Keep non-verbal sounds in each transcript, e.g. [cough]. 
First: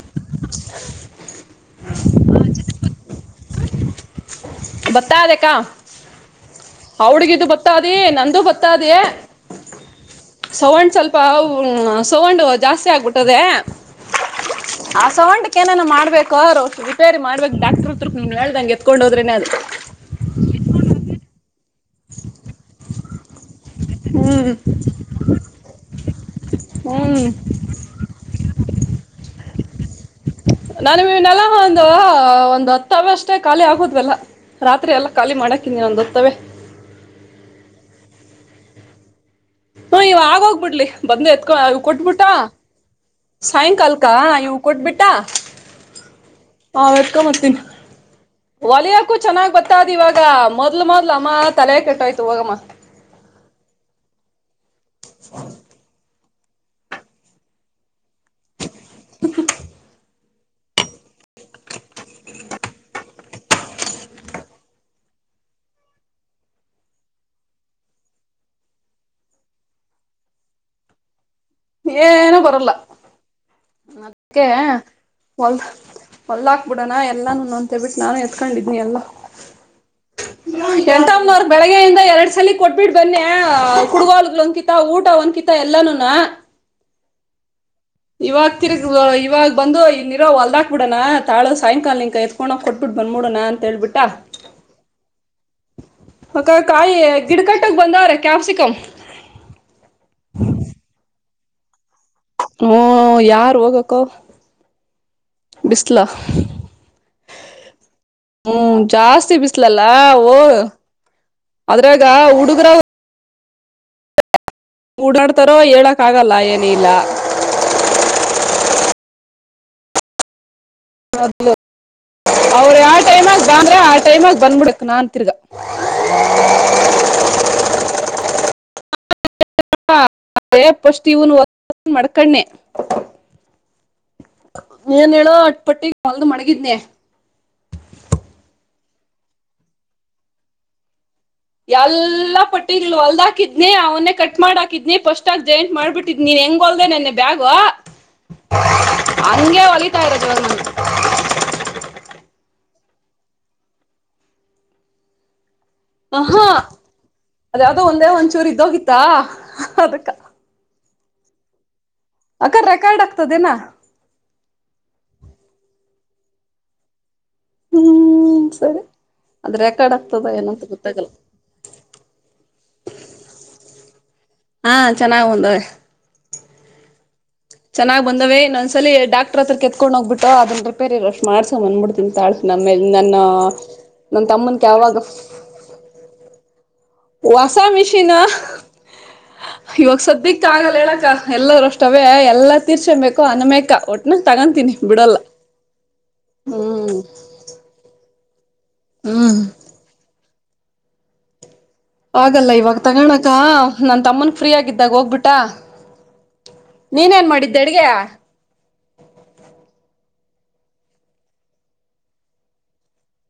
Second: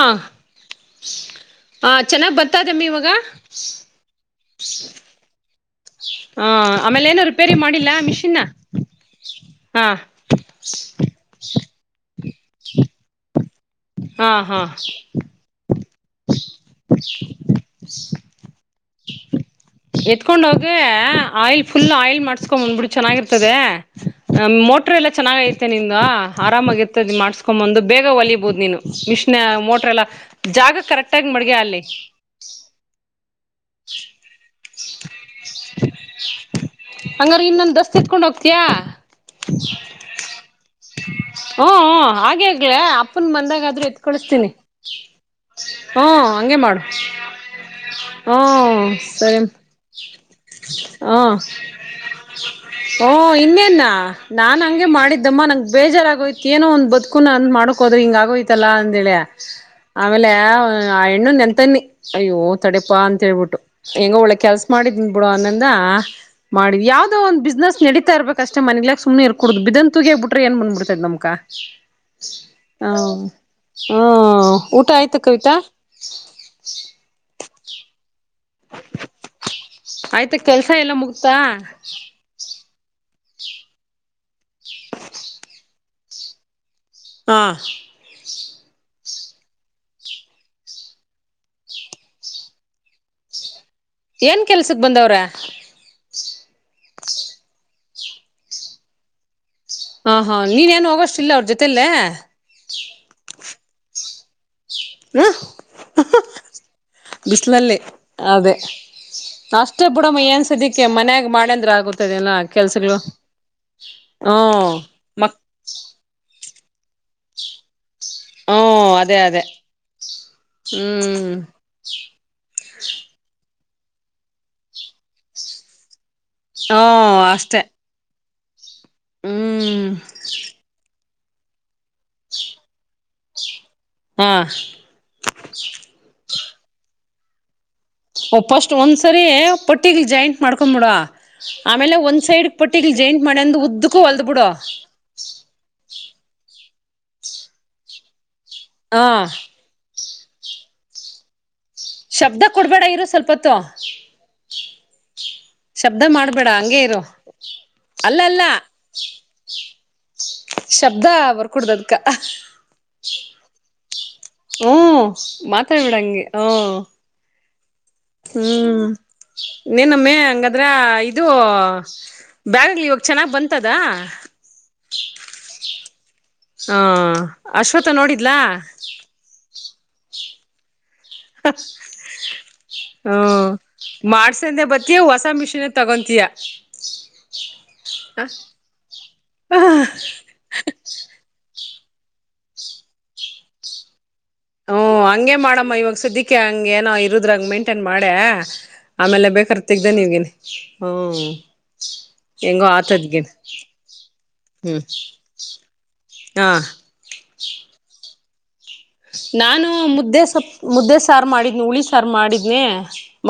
ಹಾ ಹ ಚೆನ್ನಾಗ್ ಬರ್ತಾದೆಮ್ಮಿ ಇವಾಗ ಬತ್ತಾದಕ್ಕಾ ಹ ಆಮೇಲೆ ಏನೋ ಅವಡ್ಗಿದು ರಿಪೇರಿ ಮಾಡಿಲ್ಲ ಬತ್ತಾದಿ ಮಿಷಿನ್ ನಂದೂ ಬತ್ತಾದಿಯ ಹಾ ಸಗಂಡ್ ಸ್ವಲ್ಪ ಸಗೊಂಡ್ ಜಾಸ್ತಿ ಆಗ್ಬಿಟ್ಟದೆ ಹಾ ಹಾ ಆ ಸೌಂಡ್ಕ್ ಏನೇನು ಮಾಡ್ಬೇಕ ರಿಪೇರಿ ಮಾಡ್ಬೇಕು ಡಾಕ್ಟರ್ ಹತ್ರ ನಿಮಗೆ ಹೇಳ್ದಂಗೆ ಕತ್ಕೊಂಡ ಹೋದ್ರೇ ಅದು ಎತ್ಕೊಂಡ ಹೋಗ ಆಯಿಲ್ ಫಲ್ ಆಯಲ್ ಮಾಡಕೊಂಡೊಂಬ್ಬಿು ಚೆನ್ನಾಗಿರ್ತದೆ ಹ್ಮ್ ಮೋಟ್ರ ಎಲ್ಲಾ ಚೆನ್ನಾಗ ಐತೆ ನಿಮ್ದ ಆರಾಮಾಗಿ ಇತ್ತದ ಹ್ಮ್ ಮಾಡ್ಸ್ಕೊ್ ಬಂದು ಬೇಗ ಒಲಬಹದು ನೀನು ಮಿಷ ಮೋಟ ಲ ನಾನವ ನಲ್ಲ ಒಂದು ಒಂದು್ ಹತ್ತ ಬಷ್ಟ ಅಷ್ಟೇ ಖಾಲಿ ಆಗೋದ್ವೆಲ್ಲ ರಾತ್ರಿ ಎಲ್ಲ ಖಾಲಿ ಮಾಡಕಿನಿಂದು ಹತವೆ ಸಿತ್ಕೊಂಡ್ ಹೋಗ್ತಯಾ ಹ ಇವ ಆಗೋಗ್ಬಿಡ್ಲಿ ಬಂದು ಎತ್ಕೊ ಹ್ಮ ಇ ಕೊಟ್ಬಿಟ್ಟ ಹಾಗೆ ಆಗ್ಲ ಅಪ್ಪನ್ ಬಂದಾಗಾದ್ರೂ ಎತ್ ಸಾಯಂಕಾಲಕ್ಕ ಕಳಿಸ್ತೀನಿ ಇವ ಕೊಟ್ಬಿಟ್ಟ ಹ್ಮ ಹಂಗೆ ಮಾಡು ನ್ ಎತ್ಕೊತೀನಿ ಹ್ಮ ಒಲಯಕ್ಕೂ ಸರಿ ಚೆನ್ನಾಗ್ ಬತ್ತಾದ್ ಇವಾಗ ಮೊದ್ಲು ಮೊದ್ಲಮ್ಮ ಹ್ಮ ತಲೆ ಕೆಟ್ಟೋಯ್ತು ಹೋಗಮ್ಮ ಹಗೆ ಮಾಡಿದ್ದಮ್ಮ ನಂಗಗೆ ಬೇಜಾರಾಗಯ ಏನೋ ಒಂದ ಬದುಕುನ ಅಂದ್ ಮಾಡಕ್ ಹೋದ್ರೆ ಹಿಂಗ ಆಗೋಯ್ತಲ್ಲ ಅಂದೇಳಿಯ ಆಮೇಲೆ ಆ ಹೆಣ್ಣು ನೆನ್ಂತನಿ ಅಯ್ಯೋ ತಡೆಪಾ ಅಂತ ಅಂತೇಳ್ಬಿಟ್ಟು ಹೆಂಗ ಒಳಗ್ ಕೆಲ್ಸ ಮಾಡಿದ್ನ್ ಬಿಡು ಅನ್ನಂದ ಮಾಡಿದ್ ಯಾವ್ದೋ ಒಂದ ಬಿಸ್ನೆಸ್ ನಡೀತಾ ಇರ್ಬೇಕ ಅಷ್ಟೇ ಮನಗ್ಲಾಕ್ ಸು್ನೆ ಇರ್ಕಡುದ್ ಬನ್ ತಗಿ ಬಿ್ರೆ ಏನ್ ಬಂದ್ ಬಿಡ್ತೈ್ ನಮ್ಕ ಏನ ಬರಲ್ಲ ಹ ಹಾ ಅದ್ಕ್ಕೆೇ ಊಟ ಆಯ್ತ ಕವಿತಾ ಹೊಲ್ ಹೊಲ್ಾಕ್ಬಿಡೋಣ ಎಲ್ಲಾನು ಅಂತೇಬಿಟ್ಟು ನಾನು ಎ ತ್ಕೊಂಡಿದನಿ ಎಲ್ಲ ಆಯ್ತ ಕೆಲ್ಸ ಎಲ್ಲ ಮುಗ್ತಾ ಎಟಮ್ಮನ ಬೆಳಗ್ಗೆಯಿಂದ ಎರಡ್ ಸಲ ಕೊಟ್ಬಿಟ್ಟ ಬನ್ನಿ ಕುಡುಗಾಲ ಒಂದಕಿತ ಊಟ ಒಂದಕಿತ ಎಲ್ಲಾನ ನ ಹಾ ಇವಾಗ್ತಿೀರ [unintelligible] ಇವಾಗ ಬಂದು ಇ ನೀರೋ ಹೊಲ್ದಾಕ್ ಬಿಡಣ ತಾಳ ಸಾಯಂಕಾಲ ನಿಂಕ ಎತ್ಕೋ ಕೊಟ್ಬಿ ಬಂದಬಿಡಣ ಅಂತೇಳ್ಬಿಟ್ಟು ಏನ್ ಕೆಲ್ಸಕ್ ಬಂದವ್ರ ಅ ಕಾಯಿ ಗಿಡಕಟ್ಟ [unintelligible] ತಂದವರೇ ಕ್ಯಾಪ್ಸಿಕಮ ಹ ಹಾ ನೀನ್ೇನ್ ಹೋಗ [unintelligible] ಇಲ್ಲ ಜೊತೆಯಲ್ಲೆ ಹ್ಮ ಯಾರ್ ಹೋಗಕ್ಕ ಹ್ಮ ಬಿಸಿಿನಲ್ಲಿ ಅದೇ ಹ್ಮ್ ಜಾಸ್ತಿ ಬಿಸ್ಲಲ್ಲ ಅಷ್ಟೇ ಬುಡಮ್ಮ ಓ ಏನ್ ಸದ್ಯಕ್ಕೆ ಮನ್ಯಾಗ ಮಾಡಂದ್ರೆ ಅದ್ರಾಗ ಆಗತದ ಎಲ್ಲಾ ಹುಡುಗ್ರ ಕೆಲ್ಸಗಳು [inaudible] ಮಕ್ ಓಡಾಡ್ತಾರೋ ಹೇಳಕ್ ಆಗಲ್ಲ ನೀೀಲ [unintelligible] ಹ್ಮ ಅದೇ ಅದೇ ಹ್ಮ್ ಮೊದಲು ಅವ್ರ ಯಾವ ಟೈಮ [unintelligible] ಬ ಅಂದ್ರ ಆ ಟೈಮ್ ಅದು ಬಂದ್ಬಡಕ ನಾನಂತರುಗ ಹ ಅಷ್ಟೆ ಹ್ಮ್ ಪು [unintelligible] ೂನ್ ಒ ಮಡ್ಕಣ್ಣೆ ಹಾ [unintelligible] ಏನ್ ಹೇಳ ಅಟ್ ಪಟ್ಟಿ ಕಲ್ ಮಾಡ ಕಿದನ [unintelligible] ಫಸ್ಟ್ ಒಂದ್ಸರಿ ಪಟ್ಟಗ್ ಜಾಯಿಂಟ್ ಮಾಡ್ಕೊಂಡ್ಬಿಡ ಎಲ್ಲಾ ಪಟ್ಟಿಗಳು ಮಾಡಂದು ಅಲ್ದಾಕಿದ್ನಿ ಉದ್ದಕ್ಕೂ ಅವನ್ನೇ ಹೊಲ್ದ್ ಕಟ್ ಬಿಡು ಮಾಡ್ ಹಾಕಿದ್ನಿ ಫಸ್ಟ್ ಆಗ ಜಾಯಿಂಟ್ ಮಾಡ್ಬಿಟ್ಟಿದ್ಿ ನೀನ್ ಹೆಂಗ ಹೊಲದೆ ನನ್ನೆ ಬ್ಯಾಗ ಹ ಹಂಗೆ ಒಲಿತಾ ಇರದು ಇವಾಗ ಶಬ್ದ ಕೊಡ್ಬೇಡ ಇರು ಸ್ವಲ್ಪತ್ತು ಶಬ್ದ ಹ ಹಾ ಮಾಡ್ಬೇಡ ಹಂಗೇ ಇರು ಅದ ಯಾವುದೋ ಒಂದೇ ಅಲ್ಲ ಅಲ್ಲ ಒಂದ್ಚೂರು ಇದೋಗಿತ್ತಾ ಹೌಬೇಕಾ [unintelligible] ಶಬ್ದ ಬರ್ಕುಡ್ದು ಅಕ್ಕ ರೆಕಾರ್ಡ್ ಆಗ್ತದೇನಾ ಹ ಮಾತಾಡ್ಬಿಡಂಗ ಹ ಹ್ಮ್ ಅದ್ ರೆಕಾರ್ಡ್ ಇನ್ನೊಮ್ಮೆ ಆಗ್ತದ ಹಂಗಾದ್ರ ಏನಂತ ಗೊತ್ತಾಗಲ್ಲ ಇದು ಬ್ಯಾಗಲಿ ಇವಾಗ ಚೆನ್ನಾಗ್ ಬಂತದ ಹಾ ಚೆನ್ನಾಗ್ ಬಂದವ ಹಾ ಅಶ್ವಥ ನೋಡಿದ್ಲಾ ತೊಗೊಂಡು ಡುಹೋಗ್ಬಿಟ್ರಾ ಅದ್ರೆ [unintelligible] ಪೇರ್ ಅಷ್ಟ್ ಮಾಡ್ಸ ಬಂದಬಿಡ್ತ ತಾಳ್ಸ ನೇ ನನ್ನ ಹ್ಮ ನನ್ ಯಜಮಾನ್ ತಮ್ಮನ್ಕ ಮಾಡ್ಸಂದೆ ಯಾವಾಗ ಬತ್ತಿಯ ಹೊಸ ಮಿಷಿನ್ ತಗೊಂತೀಯ ವಾಸ ಮಿಷಿನ ಇವಾಗ ಸದ್ಯಕ್ ಆಗಲ್ಲ ಹೇಳಕ್ಕ ಎಲ್ಲರೂ ಅಷ್ಟು ಎಲ್ಲಾ ತೀರ್ಸಕೊಬೇಕು ಅನುಮೇಕ ಒಟ್ಟ ಹ್ಮ ಹಂಗಗೆ ಮಾಡಮ್ಮ ಇವಾಗ ಸುದ್ದಕ್ಕೆ ಹಂಗ ಏನೋ ಹ್ಮ್ ಇರುದ್ರ ಹಂಗ ಮೇಂಟೈನ್ ಮಾಡೇ ಆಮೇಲೆ ಹ್ಮ್ ಬೇಕರ್ತ್ದ ನೀ ಹ್ಮ ಆಲ್ಲ ಇವಾಗ ತಗೋಣಕ ನನ್ ತಮ್ಮನ್ ಫ್ರೀ ಹ್ಮ್ ಆಗಿದ್ದಾಗ ಹೋಗ್ಬಿಟ್ಟ ಹಾ ನೀನ್ ನೇನ ಮಾಡಿದ್ದೆ ಅಡ್ಗೆ ನಾನು ಮುದ್ದೆ ಸಪ್ ಮುದ್ದೆ ಸಾರು ಮಾಡಿದ್ನಿ ಹುಳಿ ಸಾರು ಮಾಡಿದ್ನಿ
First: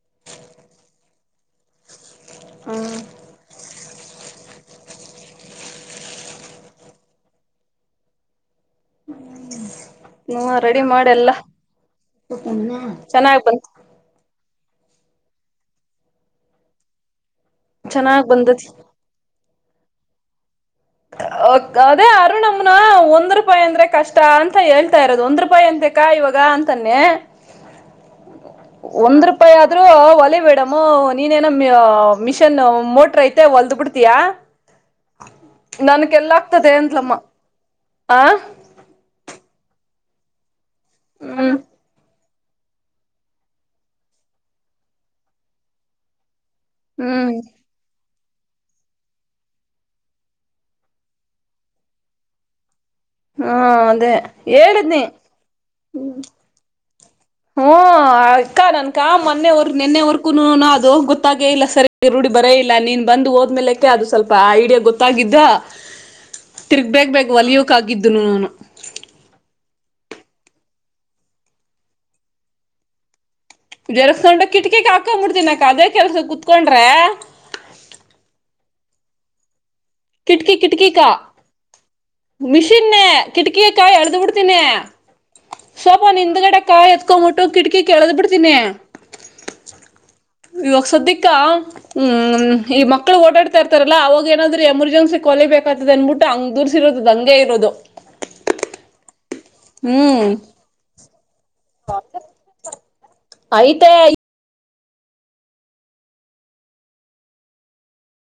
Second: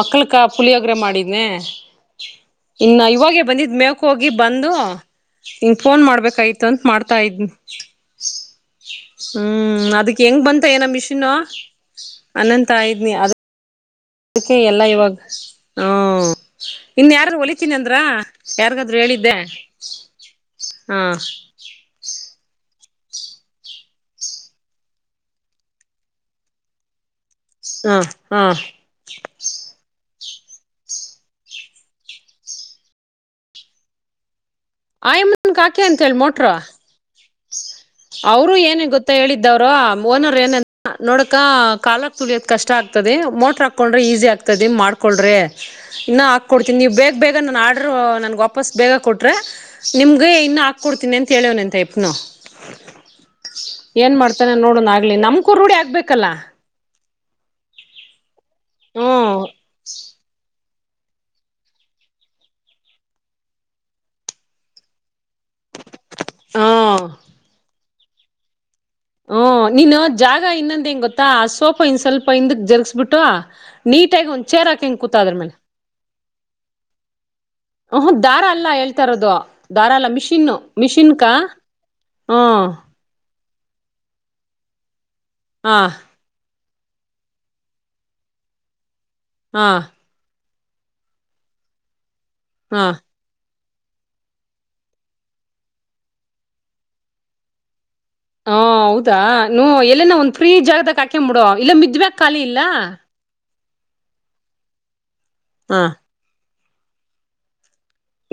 ಮಕ್ಳಕ ಪುಳಿಯೋಗರೆ ಮಾಡಿದನನೆ ಇನ್ನ ಇವಾಗೇ ಬಂದಿದ್ ಮೇ ಹೋಗಿ ಬಂದು ಫೋನ್ ಮಾಡ್ಬೇಕಾಯತ ಅಂತ ಮಾಡ್ತಾ ಇದ್ನಿ ಹ್ಮ್ ಅದಕ್ಕೆ ಹೆಂಗ್ ಹ್ಮ ಬಂತ ರೆಡಿ ಏನ ಮಿಷಿನ್ ಮಾಡೆಲ್ಲಾ ಅನ್ನಂತ ಹಂಗಂತ ಅದ [inaudible] ಅದಕ್ಕೆ ಎಲ್ಲ ಇವಾಗ ಹ ಇನ್ ಯಾರ ಹೊಲಿ ಹೋಲ್ತಿನ್ ಅಂದ್ರ ಚೆನ್ನಾಗ್ ಹೇಳ್ತೀನಿ ಅಂದ್ರ ಬಂದತಿ ಯಾರಿಗಾದರೂ ಹೇಳಿದ್ದೆ [inaudible] ಅದೇ ಅರುಣಮ್ಮನ ಒಂದ್ ರೂಪಾಯಿ ಅಂದ್ರೆ ಕಷ್ಟ ಅಂತ ಹೇಳ್ತಾ ಇರೋದು ಒಂದ್ ರೂಪಾಯಿ ಅಂತೆ ಕಾ ಇವಾಗ ಅಂತಾನೆ ಹಾ ಹಾ ಒಂದ್ ರೂಪಾಯಿ ಆದ್ರೂ ಒಲೆ ಮೇಡಮು ನೀನೇನೋ ಮಿಷನ್ ಮೋಟ್ರ ಐತೆ ಹೊಲ್ದ ಬಿಡ್ತೀಯಾ ಆಯಮ್ಮನ್ಗ್ ಹಾಕೆ ಅಂತ ನನಕ್ ಹೇಳಿ ಎಲ್ಲ ಮೋಟ್ರ ಆಗ್ತದೆ ಅಂತಲಮ್ಮ ಅವರು ಏನ ಗೊತ್ತಾ ಹೇಳಿದ್ದವರು ಓನರ್ ಏನಂತ ಹ ನೋಡಕ ಹ್ಮ್ ಕಾಲ ತುಲಿಯೋದ ಕಷ್ಟ ಆಗ್ತದೆ ಮೋಟ್ರ ಹಾಕೊಂಡ್ರೆ ಈಸಿ ಆಗ್ತದೆ ಮಾಡ್ಕೊಳ್ರೆ ಇನ್ನ ಕೊಡ್ತೀನಿವು ಬೇಗ ಹ್ಮ್ ಬೇಗ ನನ್ನ ಆರ್ಡರ್ ನನ್ ವಾಪಸ್ ಬೇಗ ಕೊಟ್ರೆ ನಿಮ್ಗೆ ಇನ್ನು ಹಾಕ ಕೊಡ್ತನಿ ಅಂತ ಎಳೆಯೋನಂತೆ ಹಾ [unintelligible] ಏನ್ ಅದೇ ಮಾಡ್ತಾನೆ ನೋಡೋಣ ಹೇಳಿದ್ನಿ ಆಗ್ಲಿ ನಮ್ಕೂ ರೂಡಿ ಆಗ್ಬೇಕಲ್ಲ ಹ್ಮ ಅಕ್ಕಾ ನನ್ಕಾ ಹ್ಮ್ ಮೊನ್ನೆವರ್ ನಿನ್ನೆವರ್ಕೂನು ದು ಗೊತ್ತಾಗೇ ಇಲ್ಲ ಸರಿ ರೂಢಿ ಬರೇ ಇಲ್ಲ ನೀನ್ ಬಂದು ಹೋದ್ಮೇಲೆಕ್ಕೆ ಅದು ಸ್ವಲ್ಪ ಐಡಿಯಾ ಗೊತ್ತಾಗಿದ್ದು ಹ ತಿರುಗಿ ಹ್ಮ್ ಬೇಗ ಬೇಗ ಹೊಲಿಯೋಕ್ಕಾಗದ ಹಗಿದ್ದುನು ನಾನು ಹಓ ನೀನ್ ಜಾಗ ಇನ್ನಂದ ಹೆಂಗ ಗೊತ್ತಾ ಆ ಸೋಪ ಇಿಂದ ಸ್ವಲ್ಪ ಹಿಂದ ಜರ್ಗ್ಸ್ಬಿಟ್ಟು ಜರ್ಸ್ಕೊಂಡು ಕಿಟಕಿಕ್ ಹಾಕಬಡ್ತಿನಕ ಅದೇ ಕೆಲ್ಸ ಕುೂತ್ಕೊಂಡ್ರ ತರದ ದಾರಾಲ ಮಿಷಿನ್ ಮಿಷಿನ್ ಕಾ ಹಾ ಕಿಟಕಿಕಾ ಎಲ್ದೂ ಬಿಡ್ತೀನಿ ಹಾ ಸೊಪ ನಿಂದುಗಡೆ ಕಾಯಿ ಎತ್ಕೊಂಬಿಟ್ಟು ಕಿಟಕಿ ಕೇಳದ್ ಬಿಡ್ತೀನಿ ಹಾ ಇವಾಗ ಸದ್ಯಕ್ಕ ಹ್ಮ್ ಈ ಹಾ ಹ ಮಕ್ಕಳು ಓಡಾಡ್ ಇರ್ತಾರಲ್ಲ ಅವಾಗ ಏನಂದ್ರೆ ಎಮರ್ಜೆನ್ಸಿ ಕೊಲಿಬೇಕತದ ಅಂದ್ಬಿಟ್ಟು ಹಂಗ್ ದೂರ್ಸಿರೋದ ಹಂಗೆ ಇರೋದು ಹಾ ಹೌದಾ ನ ಎಲ್ಲ ನಾ ಹ್ಮ್ ಒಂದ ಫ್ರೀ ಜಾಗದಾ ಂಬಡೋ ಇಲ್ಲ ಮಿದ್ಬೇಕಕ್ ಖಾಲಿ ಇಲ್ಲ ಆಯ್ತೆ ಹಾ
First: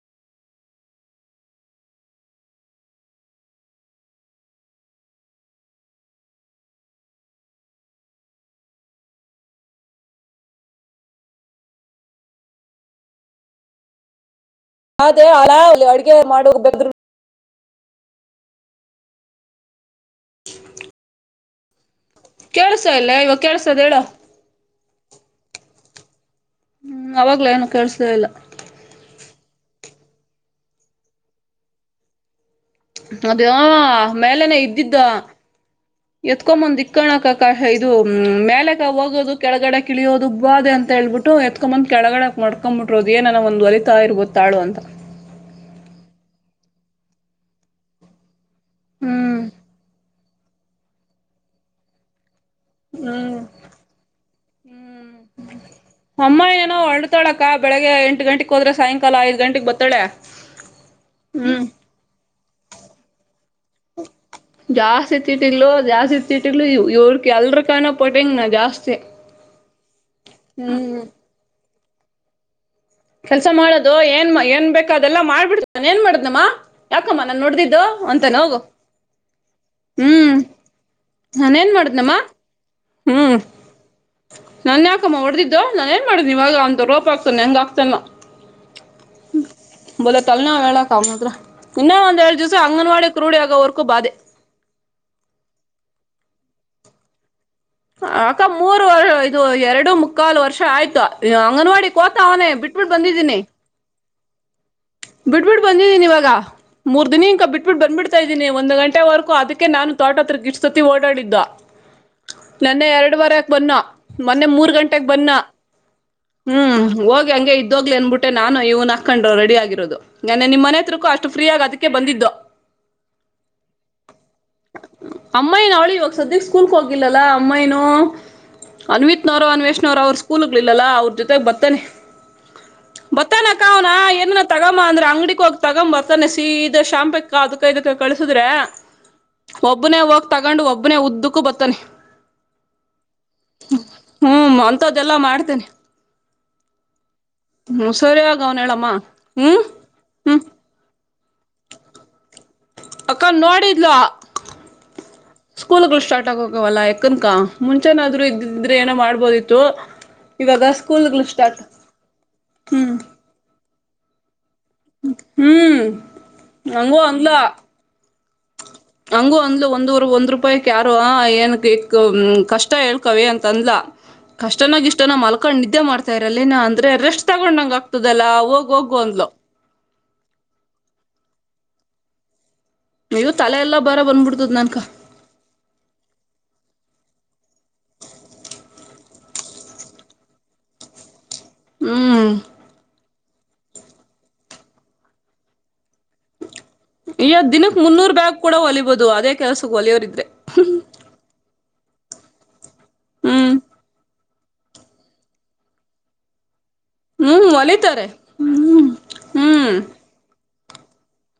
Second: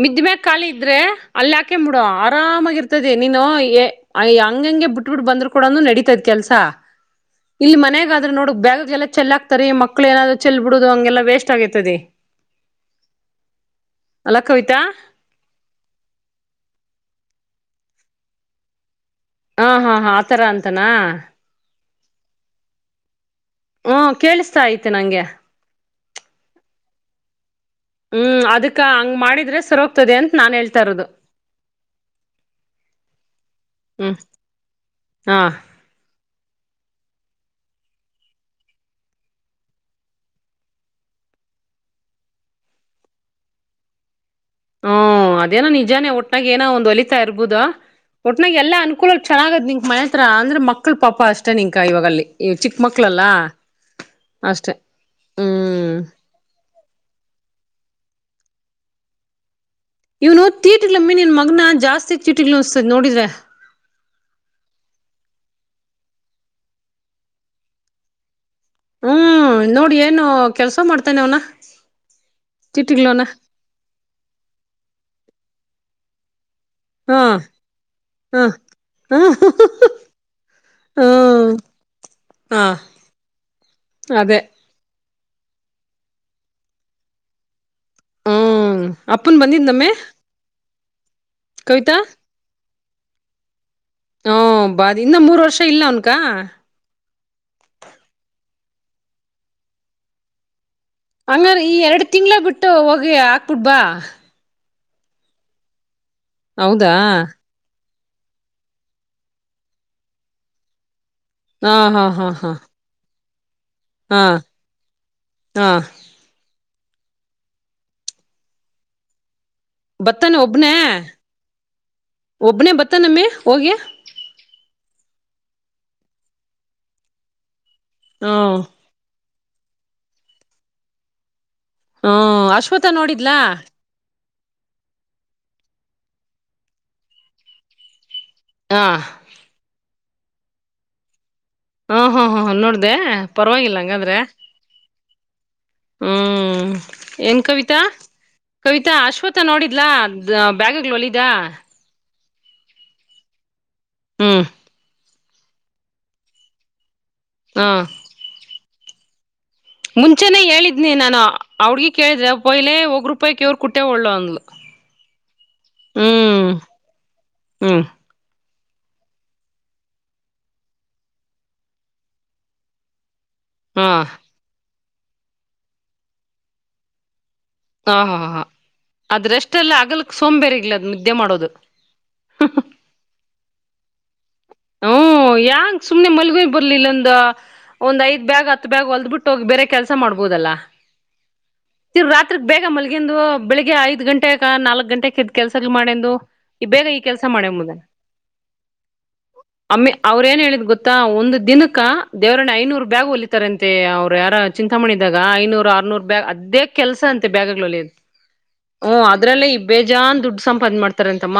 ಮಿದ ಮ್ಯಾಗ ಖಾಲಿ ಇದ್ರೆ ಅಲ್ಲಿಾಕೆ ಮುಡೋ ಆರಾಮಾಗಿ ಇರ್ತದೆ ನೀನು ಹಂಗಂಗೆ ಬಿಟ್ ಬಿಿಟ್ ಬಂದ್ರರು ಕೂಡನು ನಡತದ್ ಕೆಲ್ಸ ಇಲ್ಲಿ ಮನಯಗಾದ್ರ ನೋಡು ಬ್ಯಾಗ ಎಲ್ಲಾ ಚೆಲ್ ಹಾಕ್ತಾರಿ ಮಕ್ಳು ಏನಾದ್ರು ಚೆಲ್ಲ ಬಿಡುದು ಹಂಗೆಲ್ಲಾ ವೇಸ್ಟ್ ಆಗೈತದ [unintelligible] ಹಾ ಹಾ ಆತರ ಅಂತಾನ ಕೆಳಸ್ತ ಇಲ್ಲ [unintelligible] ಕೆಳ್ಸದ ಹೇಳ ತಿ ನಗೆ ಅವಾಗ್ಲ ಏನು ಕೇಳ್ಸ್ಲ ಇಲ್ಲ ಹ್ಮ್ ಅದಕ್ಕ ಹಂಗ್ ಮಾಡಿದ್ರೆ ಸರ ಹೋಗ್ತದೆ ಅಂತ ನಾನ್ ಹೇಳ್ತಾ ಇರೋದು ಅದ ಹ್ಮ್ ಮೇಲೆನೆ ಇದ್ದಿದ್ದ ಹಾ ಎತ್ಕೊಂಬಂದ್ ಇಕ್ಕಕಕ ಇದು ಮೇಲೆಕ ಹೋಗೋದು ಕೆಳಗಡೆ ಕಿಳಿಯೋದು ಬಾದೆ ಅಂತ ಹೇಳ್ಬಿಟ್ಟು ಎತ್ಕೊಂಬಂದ್ ಕೆಳಗಡೆ ಮಾಡ್ಕೊ್ಬಿಟ್ಟರೋದು ಏನೋ ಒಂದು ಹೋಲಿತ ಇರ್ಬೋದು ತಾಳು ಅಂತ ಹ್ಮ ಅದೇನ ನಿಜಾನೇ ಒಟ್ಟು ನ ಏನೋ ಒಂದು ಒಲಿತಾ ಇರ್ಬೋುದಾ ಆ ನ ಎಲ್ಲ ಅನುಕೂಲ ಹ್ಮ್ ಚೆನ್ನಾಗತ್ ನಿಕ ಮನೆಗೆ ಹತ್ರ ಅಂದ್ರೆ ಮಕ್ಕಳ ಪಾಪ ಅಷ್ಟೇ ನಿಂಕ ಇವಾಗ ಅಲ್ಲಿ ಹ್ಮ್ ಅಷ್ಟೆ ಹ್ಮ್ ಹ್ಮ್ ಅಮ್ಮ ಏನೋ ಹೊಳ್ಳತೊಳಕ್ಕ ಬೆಳಿಗ್ಗೆ ಎಂಟು ಎಂಟು ಗಂಟೆಗೆ ಹೋದ್ರೆ ಸಾಯಂಕಾಲ ಐದು ಗಂಟೆಗೆ ಬತ್ತು ಇವನು ತೀಟಿಲಮ್ಮಿ ನಿನ್ ಮಗನ ಜಾಸ್ತಿ ಚಿಟಿಲ್ಲೂ್ ಅನಿಸ್ತಿದೆ ನೋಡಿದ್ರೆ ಜಾಸ್ತಿ ತಿಟ್ಟಗ್ಲೋ ಜಾಸ್ತಿ ತಿಟ್ಟಿಗಲು ಇವ್ರ ಎಲ್ರ ಕಾನ ಪೋಟಿಂಗ್ ನ ಜಾಸ್ತಿ ಹ್ಮ್ ನೋಡಿ ಏನು ಕೆಲ್ಸ ಹ್ಮ್ ಮಾಡ್ತೇನೆ ಅವ್ನ ಚಿಟಿಗ್ಲೋನ ಕೆಲ್ಸ ಮಾಡೋದು ಏನ್ ಏನ್ ಬೇಕು ಅದೆಲ್ಲಾ ಮಾಡ್ಬಿಡ್ತ ನಾನ ಏನ್ ಮಾಡನಮ್ಮ ಹಾ ಯಾಕಮ್ಮ ನಾನ್ ನೋಡ್ದಿದ್ದು ಅಂತ ನ ಹ ಹೋಗು ಹ ಹ್ಮ್ ಹ್ಮ್ ನಾನೇನ್ ಮಾಡುದ್ನಮ್ಮ ಹ ಹ್ಮ್ ಅದೇ ನನ್ ಯ ಅಕಮ್ಮ ಹೊಡೆದಿದ್ದು ನಾನ ಏನ್ ಮಾಡೀನ ಇವಾಗ ಅಂತಂದು ರೋಪ ಆಗ್ತದೆೆ ಹೆಂಗ ಹ್ಮ್ ಅಪ್ಪನ್ ಬಂದಿದ್ನಮ್ಮೆ ಬಲತಲ್ ನೋವು ಹೇಳ [unintelligible] ಇನ ಒಂದ್ ಎಲ್ದಿವಾಸ ಅಂಗನವಾಡಿ ಕ್ರರುಡಿಯಗ ಅವರು ಹ ಬಾದಿ ಇನ್ನ ಮೂರ್ ವರ್ಷ ಇಲ್ಲ ಅವನ್ಕ ಆಕ ಮೂರ್ ವರ್ಷ ಇದು ಎರಡು ಮುಕ್ಕಾಲು ವರ್ಷ ಆಯ್ತು ಹಂಗನ್ ಈ ಅಂಗನವಾಡಿ ಎರಡ್ ಕೋತ ತಿಂಗಳ ಅವನೇ ಬಿಟ್ಟು ಹೋಗಿ ಹಾಕ್ಬಿಡ್ಬಾ ಬಿಡ್ಬಿಡ್ ಬಂದಿದ್ದೀನಿ ಇವಾಗ ಹೌದಾ ಮೂರ್ ದಿನಿ ಇಂಕ ಬಿಟ್ಬಿಟ್ಟ ಬಂದ ಇದೀನಿ ಒಂದು ಗಂಟೆವರೊ ಅದಕ್ಕೆ ನು ತೋಟ ಹತ್ರ ಗಿಟ್ಸತಿ ಆಡಿದ್ದ ಹಾ ಹಾ ಹಾ ಹಾ ನನ್ನೆ ಎರಡು ವಾರ ಬನ್ನ ಹಾ ಮೊನ್ನೆ ಮೂರ್ ಗಂಟೆೆಗೆ ಬನ್ನ ಹಾ ಹ್ಮ್ ಹೋಗಿ ಹಂಗೆ ಇದ್ದೋಗ್ಲಿ ಅನ್ಬಿಟ್ಟೆ ನಾನು ಇವ್ನ ಹಾಕೊಂಡ್ರು ರೆಡಿ ಆಗಿ ಬತ್ತಾನ ಒಬನೇ ಅದಕ್ಕೆ ಬಂದಿದ್ದು ಒಬನೇ ಬತ್ತನಮ್ಮಿ ಹೋಗಿ ಅಮ್ಮಾಯಿ ನ ಅವಳಿ ಇವಾಗ ಸದ್ಯಕ್ಕೆ ಸ್ಕೂಲ್ಕ್ ಹೋಗಲಿಲ್ಲಲ್ಲಾ ಅಮ್ಮಾಯಿನ ಹೂ ಹ್ಮ್ ಅನ್ವಿತ್ ನ ಅವರ ಅನ್ವೇ್್ಣ ಅವ್ರ ಸ್ಕೂಲ್ಗಳಿಲ್ಲಲ್ಲ ಅವ್ರ ಜೊತೆ ಬ ಹ್ಮ್ ಅಶ್ವಥ ನೋಡಿದ್ಲಾ ಬತ್ತಾನಾಕ ಅವನಾ ಏನನ ತಗೊಂಬ ಅಂದ್ರ ಅಂಗಡಿ ಹೋಗ್ ತಗೊಂಬ ಬರ್ತಾನೆ ಸೀದಾ ಶಾಂಪಿಕ್ ಅದಕ ಇದಕ ಕಳಸುದ್ರೆ ಹಾ ಒಬ್ಬ ಒಬ್ಬನೇ ಹೋಗಕ್ ತಗೊಂಡ ಒಬ್ಬನ ಉದ್ದಕ್ಕು ಹಾ ಹಾ ಹ್ಮ ನೋಡ್ದ ಪರವಾಗಿಲ್ಲ ಹಂಗಾದ್ರೆ ಇದೆಲ್ಲ ಮಾಡ್ತೇನೆ ಹ್ಮ್ ಏನ್ ಕವಿತಾ ಹ್ಮ್ ಸರಿಯಾಗಿ ಅವನ ಹೇಳಮ್ಮ ಕವಿತಾ ಆಶ್ವತ್ ಹ್ಮ್ ನೋಡಿದ್ಲ ಹ್ಮ್ ಬ್ಯಾಗಗಳು ವಳಿದ ಅಕ್ಕ ನೋಡಿ [unintelligible] ಹ್ಮ್ ಸ್ಕೂಲ್ ಗಳು ಸ್ಟಾರ್ಟ್ ಆಗೋಗವಲ್ಲ ಕನ್ಕಾ ಮುಂಚೆನಾದ್ರರು ಇದ ಇದ್ರ ಏನ ಮಾಡಬೋದಿತ್ತು ಮುಂಚೆನೇ ಹೇಳಿದ್ನಿ ನಾನು ಅವಡ್ಗಿ ಕೇಳಿದೆಯ್ಲೆ ಪೋಯಿಲೆ ಹ್ಮ್ ಒೋಗ ರೂಪಾಯಿವ ಕುಟೆ ಒಳ್ಳು ಅಂದ್ಲು ಹ್ಮ್ ಹ್ಮ್ ನಂಗೂ ಅಂದಲ ಹ್ಮ್ ಹಂಗು ಅಂದ್ಲ ಒಂದ್ೂರು ಒಂದ್ ರೂಪಾಯಿಕ್ ಯಾರು ಏನ ಕಷ್ಟ ಹೇಳ್ ಕವಿ ಅಂತ ಅಂದಲ ಹಾ ಕಷ್ಟನಾಗಿ ಇಷ್ಟ ನ ಮಲ್ಕೊಂಡ್ ನಿದ್ದೆ ಮಾಡ್ತಾ ಇರಲಿ ನಾ ಅಂದ್ರೆ ರೆಷ್ಟಟ್ ತಗೊಂಡಂಗ ಹಾ ಆಗ್ತದಲ್ಲ ಹೋಗ್ ಹೋಗು ಅಂದ್ಲ ಸೋಂಬೇರೆಗ್ಲದ ನಿದ್ದೆ ಮಾಡೋದು ನೀವು ತಲೆ ಎಲ್ಲ ಬಾರ ಬಂದ್ಬಿಡ್ು ಹ್ಮ್ ಯಾಂಗ ಸುಮ್ನೆ ಮಲ್ಗ ಬರ್ಲಿ ಇಲ್ಲೊಂದ ಒಂದ್ ಐದ್ ಬ್ಯಾಗ್ ಹತ್ರ ಬ್ಯಾಗ ಹೊಲ್ದ್ ಬಿಿಟ್ಟ ಹೋಗಿ ಬೇರೆ ಕೆಲಸ ಮಾಡ್ಬೋದಲ್ಲಾ ತಿರಾ ಹ್ಮ್ ರಾತ್ರಿಗ್ ಬೇಗ ಮಲ್ಗ ಒಂದು ಬೆಳಗ್ ಐದ ಗಂಟೆಗೆ ನಾಲ್ಕಕ್ ಗಂಟೆದ ಕೆಲಸಗಳು ಮಾಡ ಈ ದಿನಕ್ಕೆ ಮುನ್ನೂರು ಬ್ಯಾಗ್ ಕೂಡ ಹೊಲಿಬಹದು ಅದೇ ಕೆಲಸ ಅಮ್ಮಿ ಅವ್ರ ಏನ್ ಹೇಳಿದ್ ಗೊತ್ತಾ ಒಂದು ದ ಇಕ್ಕಾ ದೇವರನೆ ಐನೂರು ಬ್ಯಾಗ್ ಹೊಲಿತಾರ ಹ್ಮ್ ಅಂತೆ ಅವ್ರು ಯಾರ ಚಿಂತಾ ಮಾಡಿದಾಗ ಐನೂರು ಆರ್ನೂರು ಬ್ಯಾಗ್ ಅದೇ ಅದೇ ಕೆಲ್ಸ ಅಂತೆ ಹ್ಮ್ ಬ್ಯಾಗ್ಗಳು ಹೊಲಿಯೋದು ಹೊಲಿತಾರೆ ಹ್ಮ್ ಅದ್ರಲ್ಲೇ ಇ ಹ್ಮ್ ಬೇಜಾನ್ ದುಡ್ ಸಂಪಾದನೆ ಮಾಡ್ತಾರ ಅಂತಮ್ಮ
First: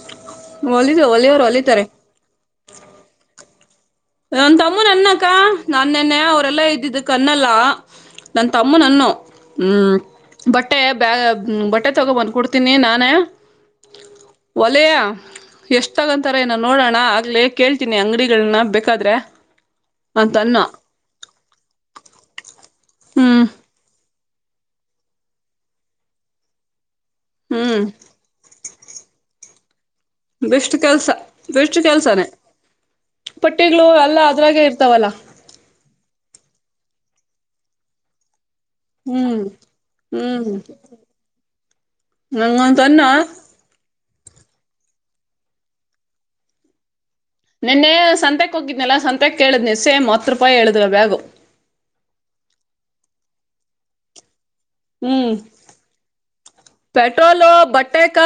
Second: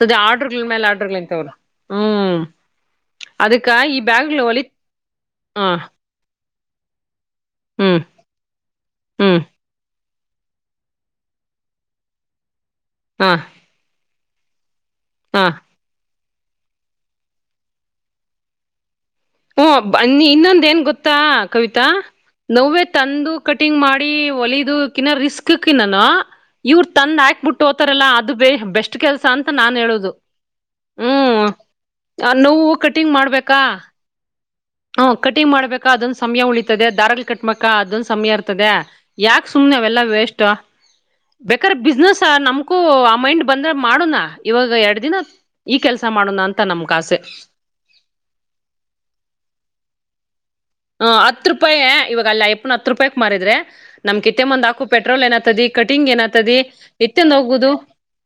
ಸದ ಆಡ್ರರ್ಗಳಲ್ ಮೇಲೆ ಆಡ್್ರಗ್ಲಿ ಒಲಿತಾರೆ ಅದಕ್ಕೆ ನನಾ ತಮ್ಮು ನನ್ನಕ್ಕ ಹ ನಾ ನೆನ್ನೆ ಅವರೆಲ್ಲಾ ಇದ್ದ ಕನ್ನಲ್ಲ ಹ್ಮ್ ನನ್ನ ತಮ್ಮನ್ ಅನ್ನು ಹ್ಮ್ ಹ್ಮ ಬಟ್ಟೆ ಬ ಬಟ್ಟೆ ತಗೋ ಬಂದ್ ಕುಡ್ತ ತಿನ ನಾನೆ ಹ ಅಲ ಹ ಎಷ್ಟ ತಗ ತಾರೇನೋ ನೋಡಣ ಆಗ್ಲೇ ಕೇಳ್ತೀನಿ ಅಂಗಡಿಗಳ್ನ ಬೆ ಕದ್ರೆ [unintelligible] ಹೂ ಬಾ ಇನ್ನೊಂದ ಏನ್ ಗೊತ್ತಾ ಕವಿತಾ ನೋವೇ ತಂದು ಹ್ಮ್ ಕಟಿಂಗ್ ಮಾಡ ಮಾಡಿ ಒಲಿದಕ ರಿಸ್ಕ್ ನಾನ ಇ್ರ ತಂದ್ ಹಾಕ್ಬಿಟ್ಟು ಹ್ಮ್ ಹೋತಾರಲ್ಲ ಅದು ಬ ಬೆಸ್ಟ್ ಕೆಲಸ ಅಂತ ಅಂತ ನಾನ್ ಹೇಳುದು ಬೆಷ್ಟಟ್ ಕೆಲ್ಸ ಹ್ಮ್ ಬೆಸ್ ಕೆಲ್ಸನೇ ನೋವು ಕಟಿಂಗ್ ಮಾಡ್ಬೇಕಾ ಪಟ್ಟಿಗಳು ಎಲ್ಲ ಅದ್ರಾಗೆ ಇರ್ತಾವಲ್ಲ ಹ ಕಟಿಂಗ್ ಮಾಡ್ಬೇಕಾ ಅದೊಂದು ಸಮಯ ಉಳೀಿತದೆ ದಾರಲ್ ಕಟ್್ಮಕ್ಕಾ ಅದ ಸ ಸಮಯರ್ [inaudible] ಹ್ಮ್ ಯಾಕೆ ಸುಮ್ನೆ ಅವೆಲ್ಲ ವೇಸ್ಟ್ ಹ್ಮ್ ಬೇಕ್ರ ಬಿಸ್ನೆಸ್ ನಮಕು ನಂಗಂತನ್ನ ಆ ಮೈಂಡ್ ಬಂದ್ರೆ ಮಾಡುಣ ಇವಾಗ ಎರಡ್ ದಿನ ಈ ಕೆಲ್ಸ ಮಾಡೋಣ ಅಂತ ನಮಕ್ ಆಸೆ ನಿನ್ನೆ ಸಂತೆಕ್ ಹೋಗಿದ್ನಲ್ಲಾ ಸಂತೆಕ್ ಕೇಳದ್ನ ಸ ಅತೃಪ್ [unintelligible] ಹ ಹತ್ತು ರೂಪಾಯಿ ಇವಾಗಲ್ಲಾಪ್ಪ ಹತ್ತು ರೂಪಾಯಿ ಮಾಡಾರಿದ್ರೆ ನಮ್ ಕ [inaudible] ಮಂದ್ ಹಾಕುೆ್ರೋ ಹ್ಮ್ ಏನತ ಕಟಿಂಗ ನತದೆ [unintelligible] ಪೆಟ್ರೋಲು ಬಟ್ಟೆಕ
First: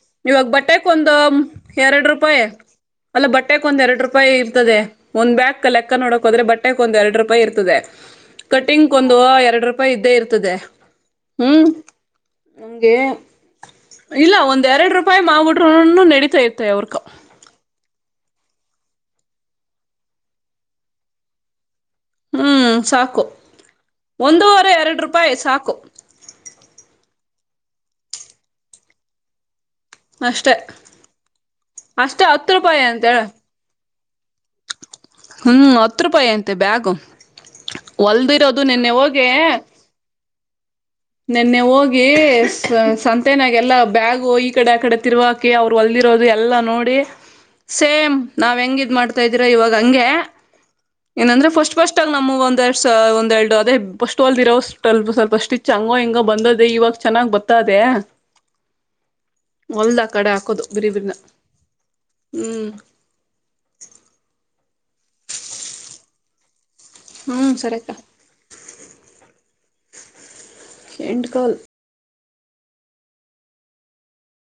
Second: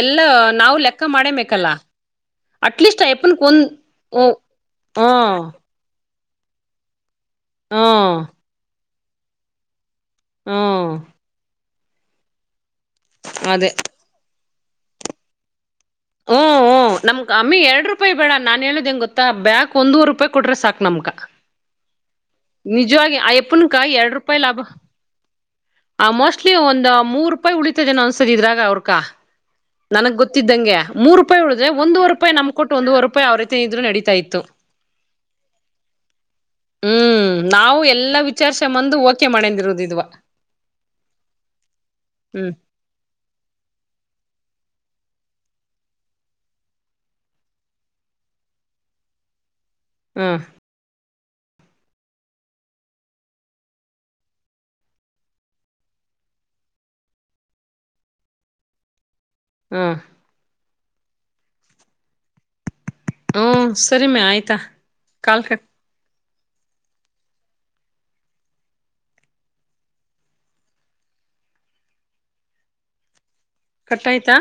ಎಲ್ಲ ಇವಾಗ ನಾವು ಬಟ್ಟೆಕ್ ಲೆಕ್ಕ ಒಂದು ಮಾಡೇಬೇಕಲ್ಲ ಎರಡು ರೂ [unintelligible] ಅಟ್ಲೀಸ್ಟ್ ಅಲ್ಲ ಅಯ್ಯಪ್ಪನ್ಕ್ ಬಟ್ಟೆಕ್ ಒಂದ್ ಎರಡ್ ರೂಪಾಯಿ ಇರ್ತದೆ ಹ್ಮ ಒಂದ ಹ್ಮ್ ಬ್ಯಾಗ್ ಕ ಲೆಕ್ಕ ನೋಡ ಹ್ರ ಬಟ್ಟೆ ಒಂದ ಎರಡು [inaudible] ರೂಪಾಯ್ ಇರ್ತದೆ ಹ್ಮ್ ಕಟಿಂಗ್ [inaudible] ಒಂದು ಎರಡು [unintelligible] ಅಪ ಇದ್ದೇ ಇರ್ತದೆ ಹ್ಮ್ ಹ್ಮ್ ನಮಗೆ ಅದೇ ಇಲ್ಲ ಒಂದ್ [unintelligible] ಎರಡು ರೂಪಾಯಿ ಮಾವುಡ್ [unintelligible] ನಡೀತಾ ಹ್ಮ್ ಇತ್ತೆ ಹ್ಮ್ ಅವ್ರಗ ನಮ್ [unintelligible] ಅಮ್ಮಿ ಎರಡ್ ರೂಪಾಯಿ ಬೇಡ ನಾನ್ ಹೇಳೋದ್ ಹೆಂಗ್ ಗೊತ್ತಾ ಬ್ಯಾಗ್ ಒಂದೂವರ್ ರೂಪಾಯ್ ಕೊಟ್ರೆ ಸಾಕ್ ನಮ್ಕ ಹ್ಮ್ ನಿಜ್ವಾಗಿ ಸಾಕು ಆ ಯಪ್ಪನ್ಕ ಎರ್ಡ್ ರೂಪಾಯಿ ಲಾಭ, ಒಂದೂವರೆ ಎರಡು ರೂಪಾಯಿ ಸಾಕು ಆ ಮೋಸ್ಟ್ಲಿ ಒಂದು ಮೂರ್ ರುಪಾಯ್ ಉಳಿತದೆನೋ ಅನ್ಸ್ತದ್ ಇದ್ರಾಗ ಅವ್ರ್ಕ ನನಗ್ ಅಷ್ಟೆ ಗೊತ್ತಿದ್ದಂಗೆ ಮೂರ್ ರೂಪಾಯಿ ಉಳ್ದ್ರೆ ಒಂದೂವರ್ ಅಷ್ಟೇ ರೂಪಾಯಿ ಹತ್ತು ನಮ್ಕ್ ಕೊಟ್ಟು ಒಂದುವರ್ ಅಂತೇಳ ರೂಪಾಯಿ ಅವ್ರೈತಿ ಇದ್ರುನು ನಡೀತಾ ಇತ್ತು, ಹ್ಮ್ ಹತ್ತು ರೂಪಾಯಿ ಅಂತೆ ಬ್ಯಾಗು ಹ್ಮ್ ನಾವು ಎಲ್ಲಾ ವಿಚಾರ್ಸ ಹೊಲ್ದಿರೋದು ನಿನ್ನೆ ಮಂದು ಓಕೆ ಹೋಗಿ ಮಾಡಂದಿರದ್ ಇದ್ವ ನೆನ್ನೆ ಹೋಗ್ ಈ ಸಂತೆನಾಗೆಲ್ಲಾ ಬ್ಯಾಗು ಈ ಕಡೆ ಆ ಕಡೆ ತಿರ್ವಾಕಿ ಅವ್ರು ಹೊಲ್ದಿರೋದು ಎಲ್ಲಾ ನೋಡಿ ಸೇಮ್ ನಾವ್ ಹೆಂಗ್ ಇದ್ ಮಾಡ್ತಾ ಇದ್ದೀರಾ ಇವಾಗ್ ಗಂಗೆ ಹ್ಮ್ ಏನಂದ್ರೆ ಫಸ್ಟ್ಫಸ್ಟ್ ಅಗ್ ನಮ್ ಒಂದೆರಡ್ ಒಂದೆರ್ಡು ಅದೇ ಫಸ್ಟ್ ಹೊಲ್ದಿರೋವ್ ಸ್ವಲ್ಪ ಚಂಗೋ ಹಿಂಗ ಬಂದದೆೇ ಇವಾಗ ಚೆನ್ನಾಗ್ ಬತ್ತದೆ ಹ್ಮ್ ಹೊಲ್ದ್ ಆ ಕಡೆ ಹಾಕ್ [unintelligible] ಹ್ಮ್ ಹ್ಮ ಸರಿ ಮ್ಯ ಆಯ್ತಾ ಕಾಲ್ ಕಟ್ ಹ್ಮ ಸರೆಕ್ಕಾ ಎಂಡ್ಕಲ್ ಕಟ್ ಆಯ್ತಾ?